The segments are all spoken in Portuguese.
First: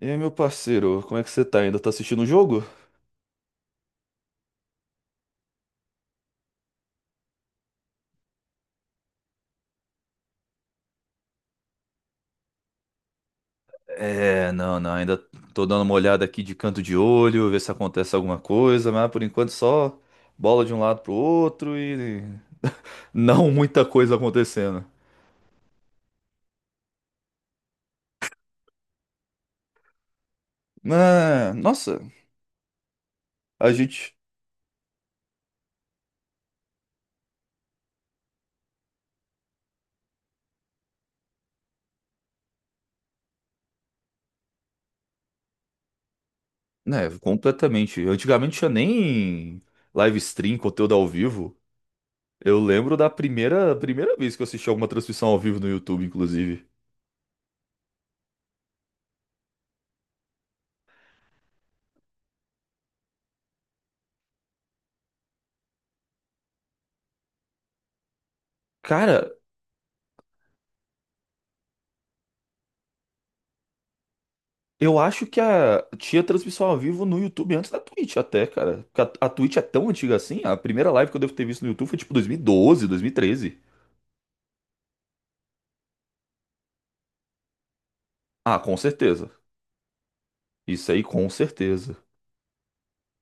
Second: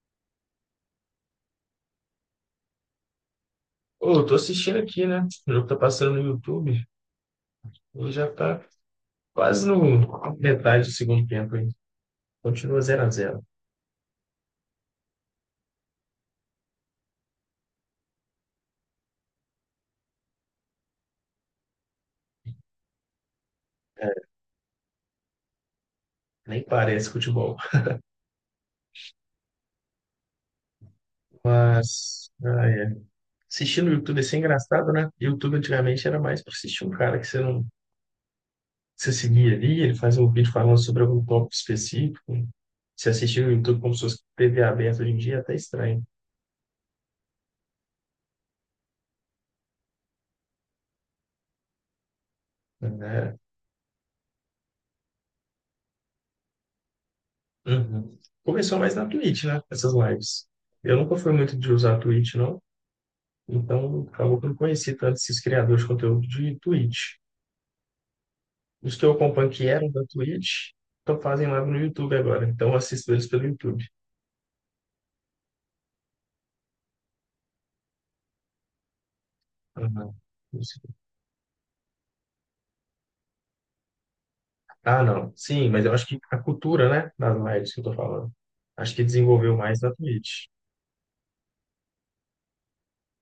E aí, meu parceiro, como é que você tá? Ainda tá assistindo o jogo? Ô, eu tô assistindo aqui, né? O jogo tá passando no YouTube e já tá quase no metade do segundo tempo ainda. Continua zero a 0. É, não, não, ainda tô dando uma olhada aqui de canto de olho, ver se acontece alguma coisa, mas por enquanto só bola de um lado pro outro e não muita coisa acontecendo. Nem parece futebol. Ah, nossa, Mas, ah, é. a Assistir no gente, YouTube assim é engraçado, né? YouTube antigamente era mais pra assistir um cara que você não você seguia ali, ele faz um vídeo falando sobre algum tópico específico. Se assistir no YouTube como se fosse TV aberta hoje em dia é até estranho, né, completamente. Antigamente tinha nem live stream, conteúdo ao vivo. Eu lembro da né? primeira vez que eu assisti alguma transmissão ao vivo no YouTube, inclusive. Uhum. Começou mais na Twitch, né? Essas lives. Eu nunca fui muito de usar Twitch, não. Então, acabou que eu não conheci tanto esses criadores de conteúdo de Twitch. Os que eu Cara, acompanho que eram da Twitch, estão fazem live no YouTube agora. Então, eu assisto eles pelo YouTube. eu acho que a tinha transmissão ao vivo no YouTube antes da Twitch até, cara. Porque a Twitch é tão Ah, não. antiga assim, a primeira live que eu devo ter visto no YouTube foi tipo 2012, 13. Ah, não. Sim, mas eu acho que a cultura, né, das lives que eu tô falando, Ah, com acho que certeza. desenvolveu mais na Twitch. Isso aí, com certeza.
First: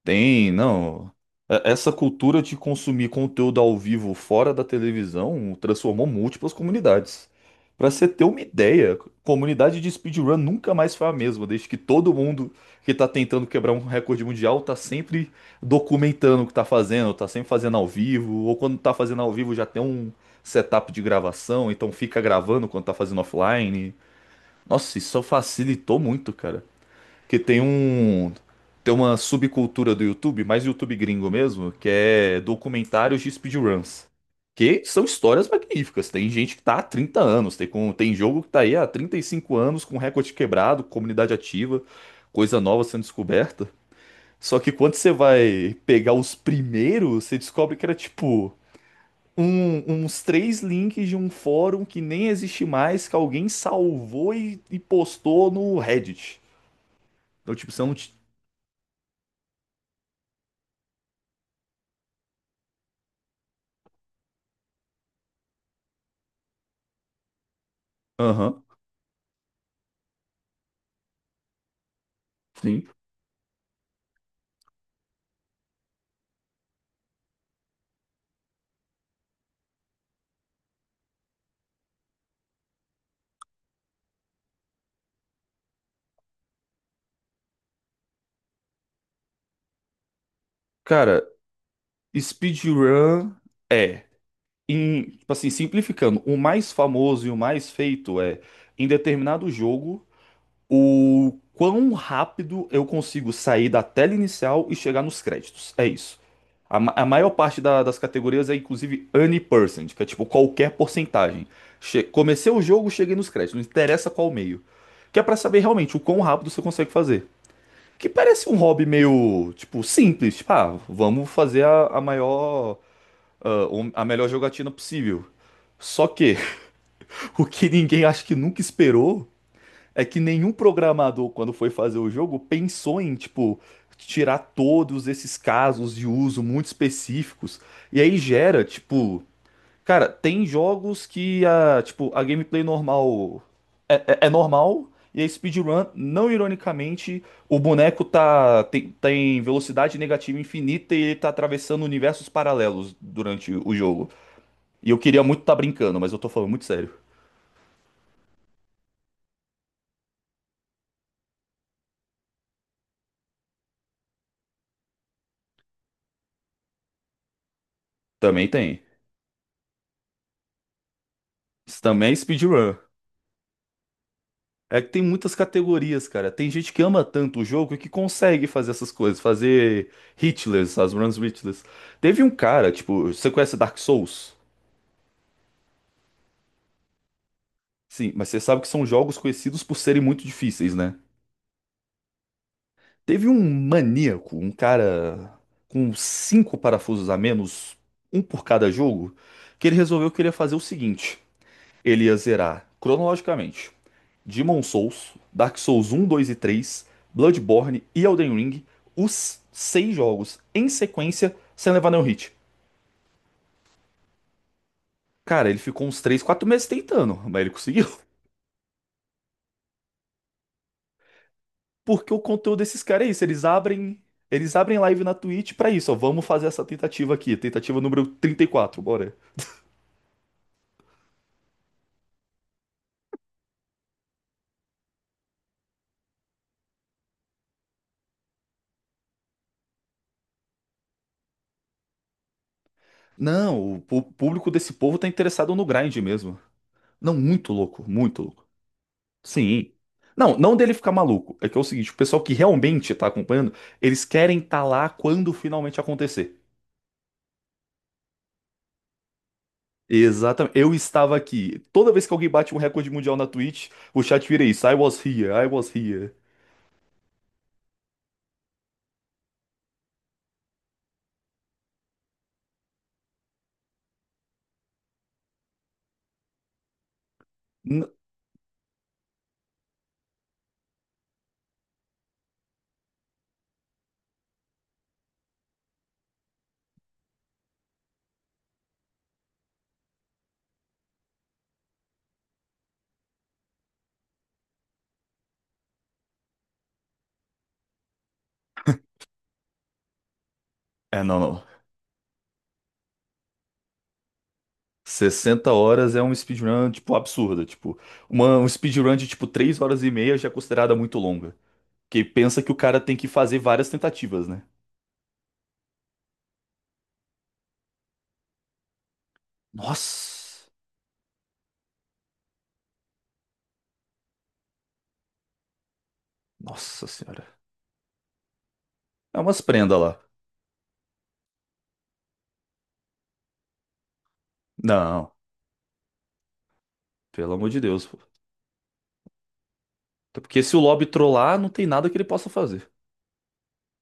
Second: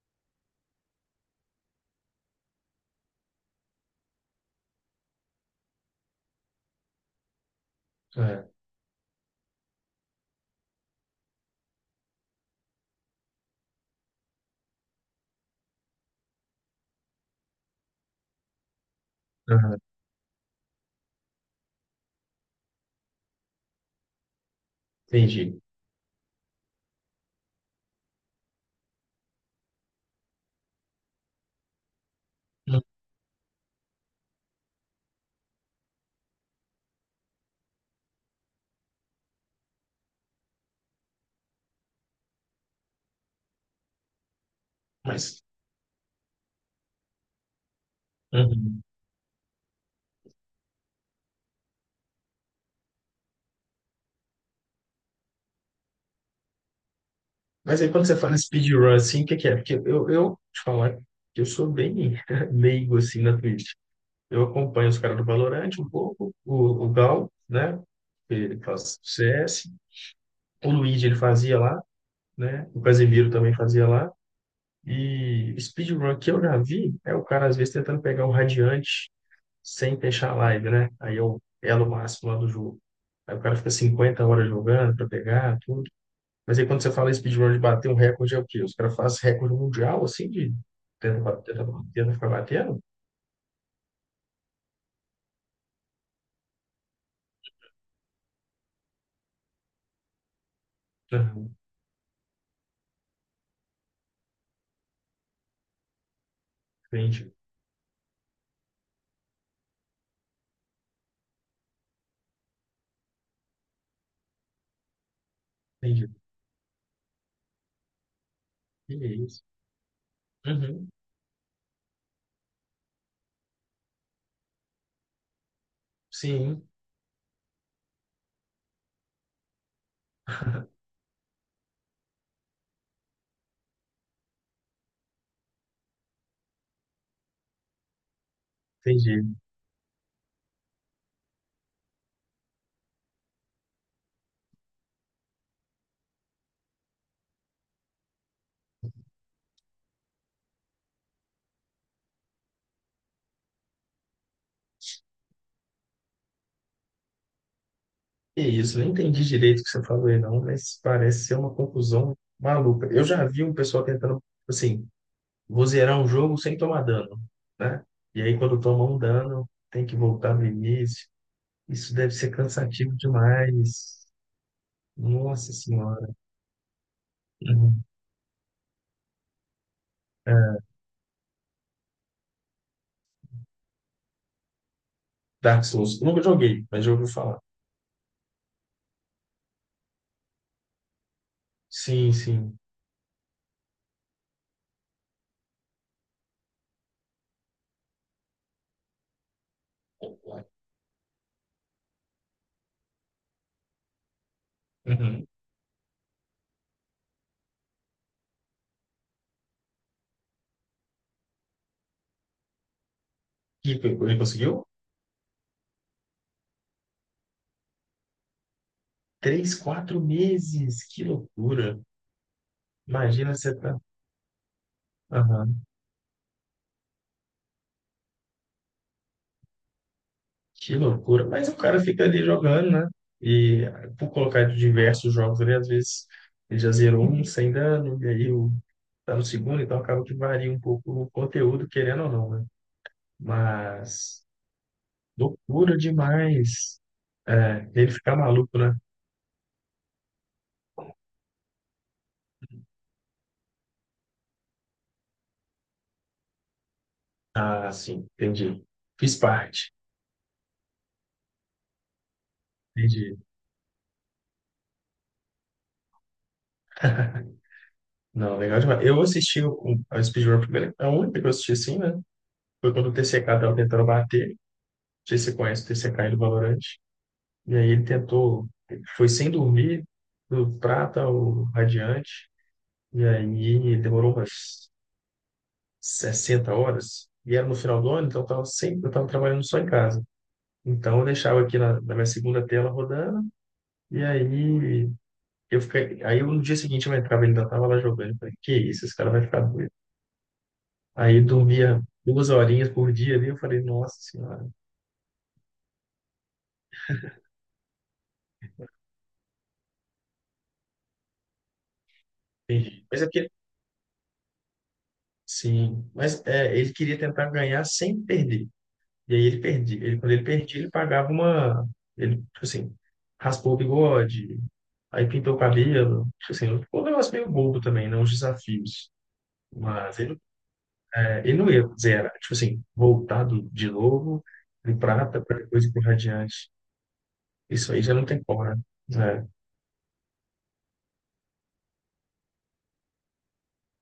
Tem, não. Essa cultura de consumir conteúdo ao vivo fora da televisão transformou múltiplas comunidades. Pra você ter uma É. ideia, comunidade de speedrun nunca mais foi a mesma, desde que todo mundo que tá tentando quebrar um recorde mundial tá sempre documentando o que tá fazendo, tá sempre fazendo ao vivo, ou quando tá fazendo ao vivo já Aham. tem um setup de gravação, então fica gravando quando tá fazendo offline. Nossa, isso Entendi. facilitou muito, cara, que tem um, tem uma subcultura do YouTube, mais YouTube gringo mesmo, que é Hum. documentários de speedruns. Que são histórias magníficas. Tem gente que tá há 30 anos, tem, com, tem jogo que tá aí há 35 anos, com recorde quebrado, comunidade ativa, coisa nova sendo descoberta. Só que quando você Mas, vai pegar os primeiros, você descobre que era tipo uhum. Uns três links de um fórum que nem existe mais, que alguém salvou e postou no Reddit. Então, tipo, Mas você aí não. quando t- você fala speedrun, assim, o que que é? Porque eu te falar que eu sou bem leigo, assim, na Twitch. Eu acompanho os caras do Valorant um pouco, o Gal, né? Ele Aham. faz CS, o Luigi ele fazia lá, né? O Sim. Casemiro também fazia lá. E speedrun que eu já vi é o cara às vezes tentando pegar o Radiante sem fechar a live, né? Aí é o elo máximo lá do jogo. Aí o cara fica 50 horas jogando para pegar tudo. Mas aí quando você fala em speedrun de bater um recorde é o quê? Os caras fazem recorde mundial assim de Cara, tenta, tenta, tenta ficar batendo? speedrun é, em, tipo assim, simplificando, o mais famoso e o mais feito é, em determinado jogo, o Uhum, quão rápido eu consigo sair da tela inicial e chegar nos créditos. É isso. A, a maior entendi, parte das categorias é, inclusive, any percent, que é tipo qualquer porcentagem. Comecei o jogo, cheguei nos créditos, não interessa qual meio. Que é pra saber realmente o entendi. quão rápido você consegue fazer. Que parece um hobby Que isso? meio, tipo, simples. Tipo, ah, Uhum. vamos fazer a maior, ah, a melhor jogatina possível. Só que Sim, o que ninguém acho que nunca esperou é que nenhum programador, quando foi fazer o jogo, pensou em, tipo, tirar todos esses casos de uso muito específicos. E aí gera, tipo. entendi. Cara, tem jogos que a, tipo, a gameplay normal é, é normal e a speedrun, não ironicamente, o boneco tá tem, tem velocidade negativa infinita e ele tá atravessando universos paralelos durante o jogo. E eu queria muito tá brincando, mas eu tô falando muito sério. Que isso, eu não entendi direito o que você falou aí, não, mas parece ser uma conclusão maluca. Eu já vi um pessoal tentando, assim, vou zerar um jogo sem tomar dano, né? E aí, Também quando tem. toma um dano, tem que voltar no início. Isso Isso também deve é ser speedrun. cansativo demais. É que tem muitas Nossa categorias, Senhora. cara. Tem gente que ama tanto o jogo Uhum. que consegue fazer essas coisas, fazer hitless, as runs hitless. Teve um cara, tipo, você conhece Dark Souls? Dark Souls. Eu nunca joguei, mas já ouvi falar. Sim, mas você sabe que são jogos conhecidos por serem muito difíceis, né? Sim, sim. Teve um maníaco, um cara com cinco parafusos a menos, um por cada jogo, que ele resolveu que ele ia fazer o seguinte: ele ia zerar cronologicamente Demon Souls, Uhum. Dark Souls um, 2 e 3, Bloodborne e Elden Ring, os seis jogos em sequência, sem levar nenhum hit. E ele conseguiu? Cara, ele ficou uns 3, 4 meses tentando, mas ele conseguiu. Três, quatro meses. Que loucura. Porque o conteúdo desses caras é isso, Imagina você tá. Eles abrem live na Twitch Aham. pra isso, ó, vamos fazer essa tentativa aqui, tentativa número 34, bora. Que loucura. Mas o cara fica ali jogando, né? E por colocar diversos jogos ali, às vezes ele já zerou um sem dano, e aí o, tá no segundo, então acaba que varia um pouco o conteúdo, querendo ou não, né? Não, o Mas público desse povo tá interessado no loucura grind mesmo. demais. Não, muito É, louco, ele ficar muito louco. maluco, né? Sim. Não, não dele ficar maluco. É que é o seguinte, o pessoal que realmente tá acompanhando, eles querem estar lá quando finalmente acontecer. Ah, sim, entendi. Fiz parte. Exatamente. Eu estava aqui. Toda vez que alguém bate um recorde mundial Entendi. na Twitch, o chat vira isso. I was here, I was here. Não, legal demais. Eu assisti o, a Speedrun primeiro, a única que eu assisti assim, né? Foi quando o TCK tava tentando bater. Não sei se você conhece o TCK e do Valorant. E aí ele N- tentou, ele foi sem dormir, do prata ao radiante, e aí ele demorou umas 60 horas, e era no final do ano, então eu estava sempre, eu tava trabalhando só em casa. Então eu deixava aqui na, na minha segunda tela rodando, e aí eu fiquei, aí eu, no dia seguinte eu entrava, ele ainda estava lá jogando, eu falei, que isso, esse cara vai ficar doido. é, não, Aí não. dormia 2 horinhas por dia ali, eu falei, nossa senhora, 60 horas é um speedrun, tipo, absurda. Tipo, uma, um speedrun de, tipo, 3 horas e meia já é considerada muito longa. Porque pensa que o cara entendi. tem Mas que é que fazer várias tentativas, né? sim, mas é, ele queria tentar ganhar sem perder. E aí ele perdia. Ele, quando ele Nossa! perdia, ele pagava uma. Ele, tipo assim, raspou o bigode, aí pintou o cabelo. Tipo assim, ficou um Nossa negócio senhora. meio bobo também, não os desafios. É umas prendas lá. Mas ele, é, ele não ia zerar. Tipo assim, voltado de novo, de Não, prata, para depois ir pro radiante. pelo amor de Isso aí Deus, já pô. não tem como, né? É. Até porque se o lobby trollar, não tem nada que ele possa fazer.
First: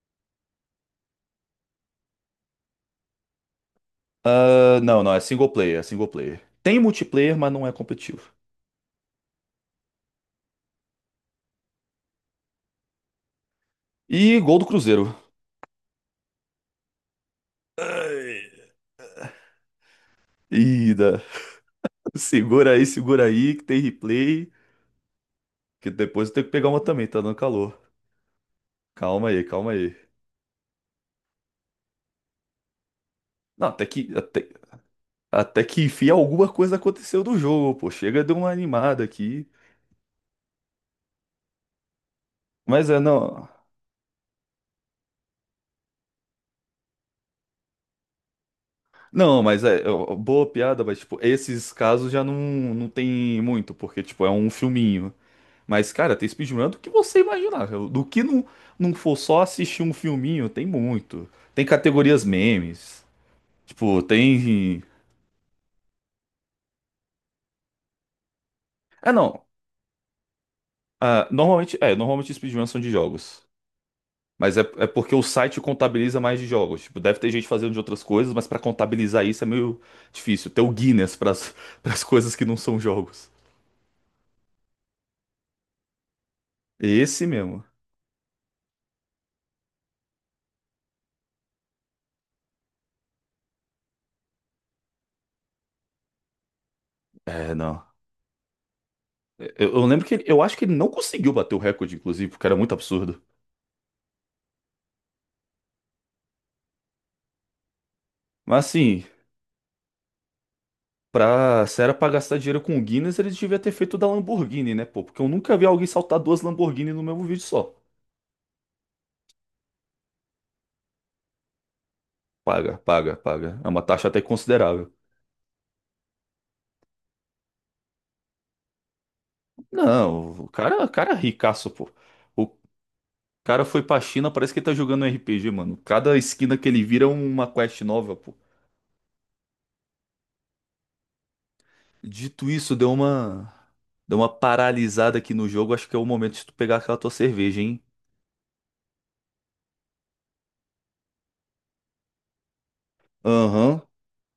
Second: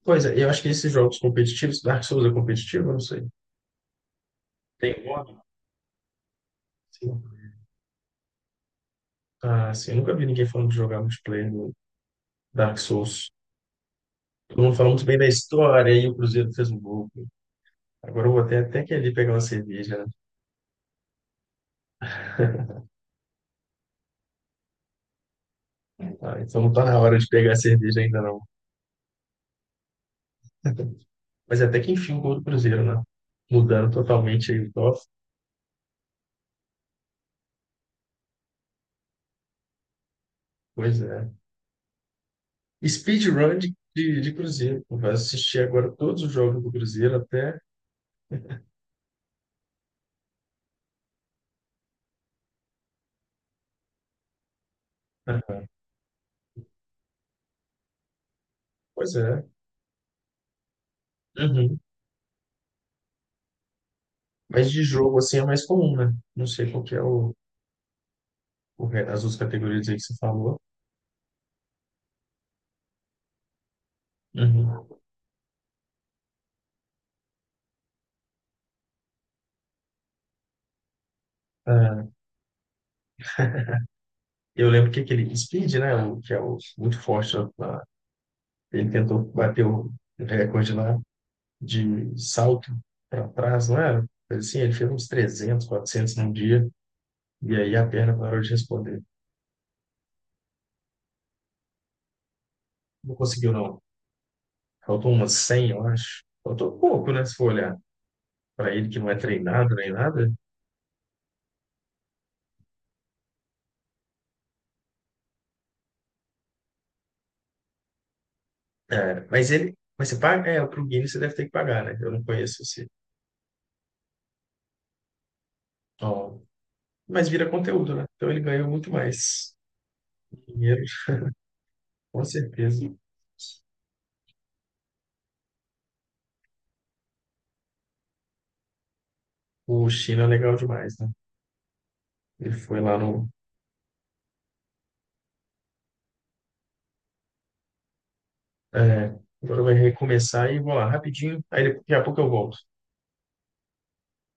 Pois é, eu acho que esses jogos competitivos, Dark Souls é competitivo, eu não sei. Ah, não, Tem não, é modo? single player, é single player. Tem Sim. multiplayer, mas não é competitivo. Ah, sim, eu nunca vi ninguém falando de jogar multiplayer no Dark Souls. E gol Todo do mundo falou muito Cruzeiro. bem da história, e o Cruzeiro fez um gol. Agora eu vou até, até que ali pegar uma cerveja, né? Ida. Segura aí, que tem replay. Que depois eu Ah, tenho que então pegar não uma tá na também, hora tá de dando pegar a calor. cerveja ainda não. Calma aí, calma aí. Mas até que enfim o gol do Cruzeiro, né? Não, Mudando totalmente aí o top. até que enfim alguma coisa aconteceu do jogo, pô. Chega de uma animada aqui. Pois é. Mas é, não. Speedrun de Cruzeiro. Pô. Vai assistir agora todos os jogos do Cruzeiro até. Não, mas é, é, ó, boa piada, mas, tipo, esses casos já não, não tem muito, porque, tipo, é um filminho. Aham. Mas, cara, tem speedrun do que você imaginar. Do que não, não Pois for só é. assistir um filminho, tem muito. Tem Uhum. categorias memes. Tipo, Mas tem. de jogo assim é mais comum, né? Não sei qual que é o re- Ah, as outras não. categorias aí que você falou. Ah, normalmente, é, normalmente speedruns são de jogos. Mas é, Uhum. é porque o site contabiliza mais de jogos. Tipo, deve ter gente fazendo de outras coisas, mas pra contabilizar isso é meio difícil. Ter o Guinness pras as Ah, coisas que não são jogos. eu lembro que aquele Speed, né? O, que é o muito Esse forte mesmo. lá. Ele tentou bater o recorde lá de salto para trás, não era? Assim, ele fez uns 300, 400 num dia, É, e aí não. a perna parou de responder. Eu lembro que ele- eu acho que ele não conseguiu bater o recorde, inclusive, porque era muito Não absurdo. conseguiu, não. Faltou umas 100 eu acho. Faltou pouco, né? Se for olhar Mas para ele que assim, não é treinado nem nada. pra, se era pra gastar dinheiro com o Guinness, eles deviam ter feito o da Lamborghini, né, pô? Porque eu nunca vi alguém saltar duas Lamborghini no mesmo vídeo só. É, mas ele, mas você paga, é, para o Guinness você deve ter que pagar, né? Eu não conheço Paga, você. paga, paga. É uma taxa até considerável. Ó, mas vira conteúdo, né? Então ele ganhou muito mais Não, dinheiro, o cara é ricaço, pô. com O, o certeza. cara foi pra China, parece que ele tá jogando um RPG, mano. Cada esquina que ele vira é uma quest nova, pô. O China é legal demais, né? Dito Ele isso, foi deu lá no. uma. Deu uma paralisada aqui no jogo. Acho que é o momento de tu pegar aquela tua cerveja, hein? É, agora vai recomeçar e vou lá rapidinho, aí daqui a pouco eu volto. Aham.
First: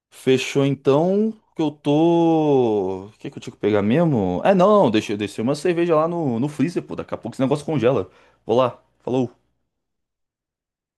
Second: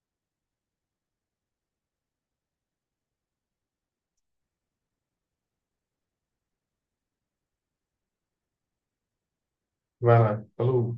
Fechou então. Que eu tô. O que que eu tinha que pegar mesmo? É, não, deixa, deixa, deixei uma cerveja lá no, no freezer, pô. Daqui a pouco esse negócio congela. Vou lá. Falou. Vai lá. Falou.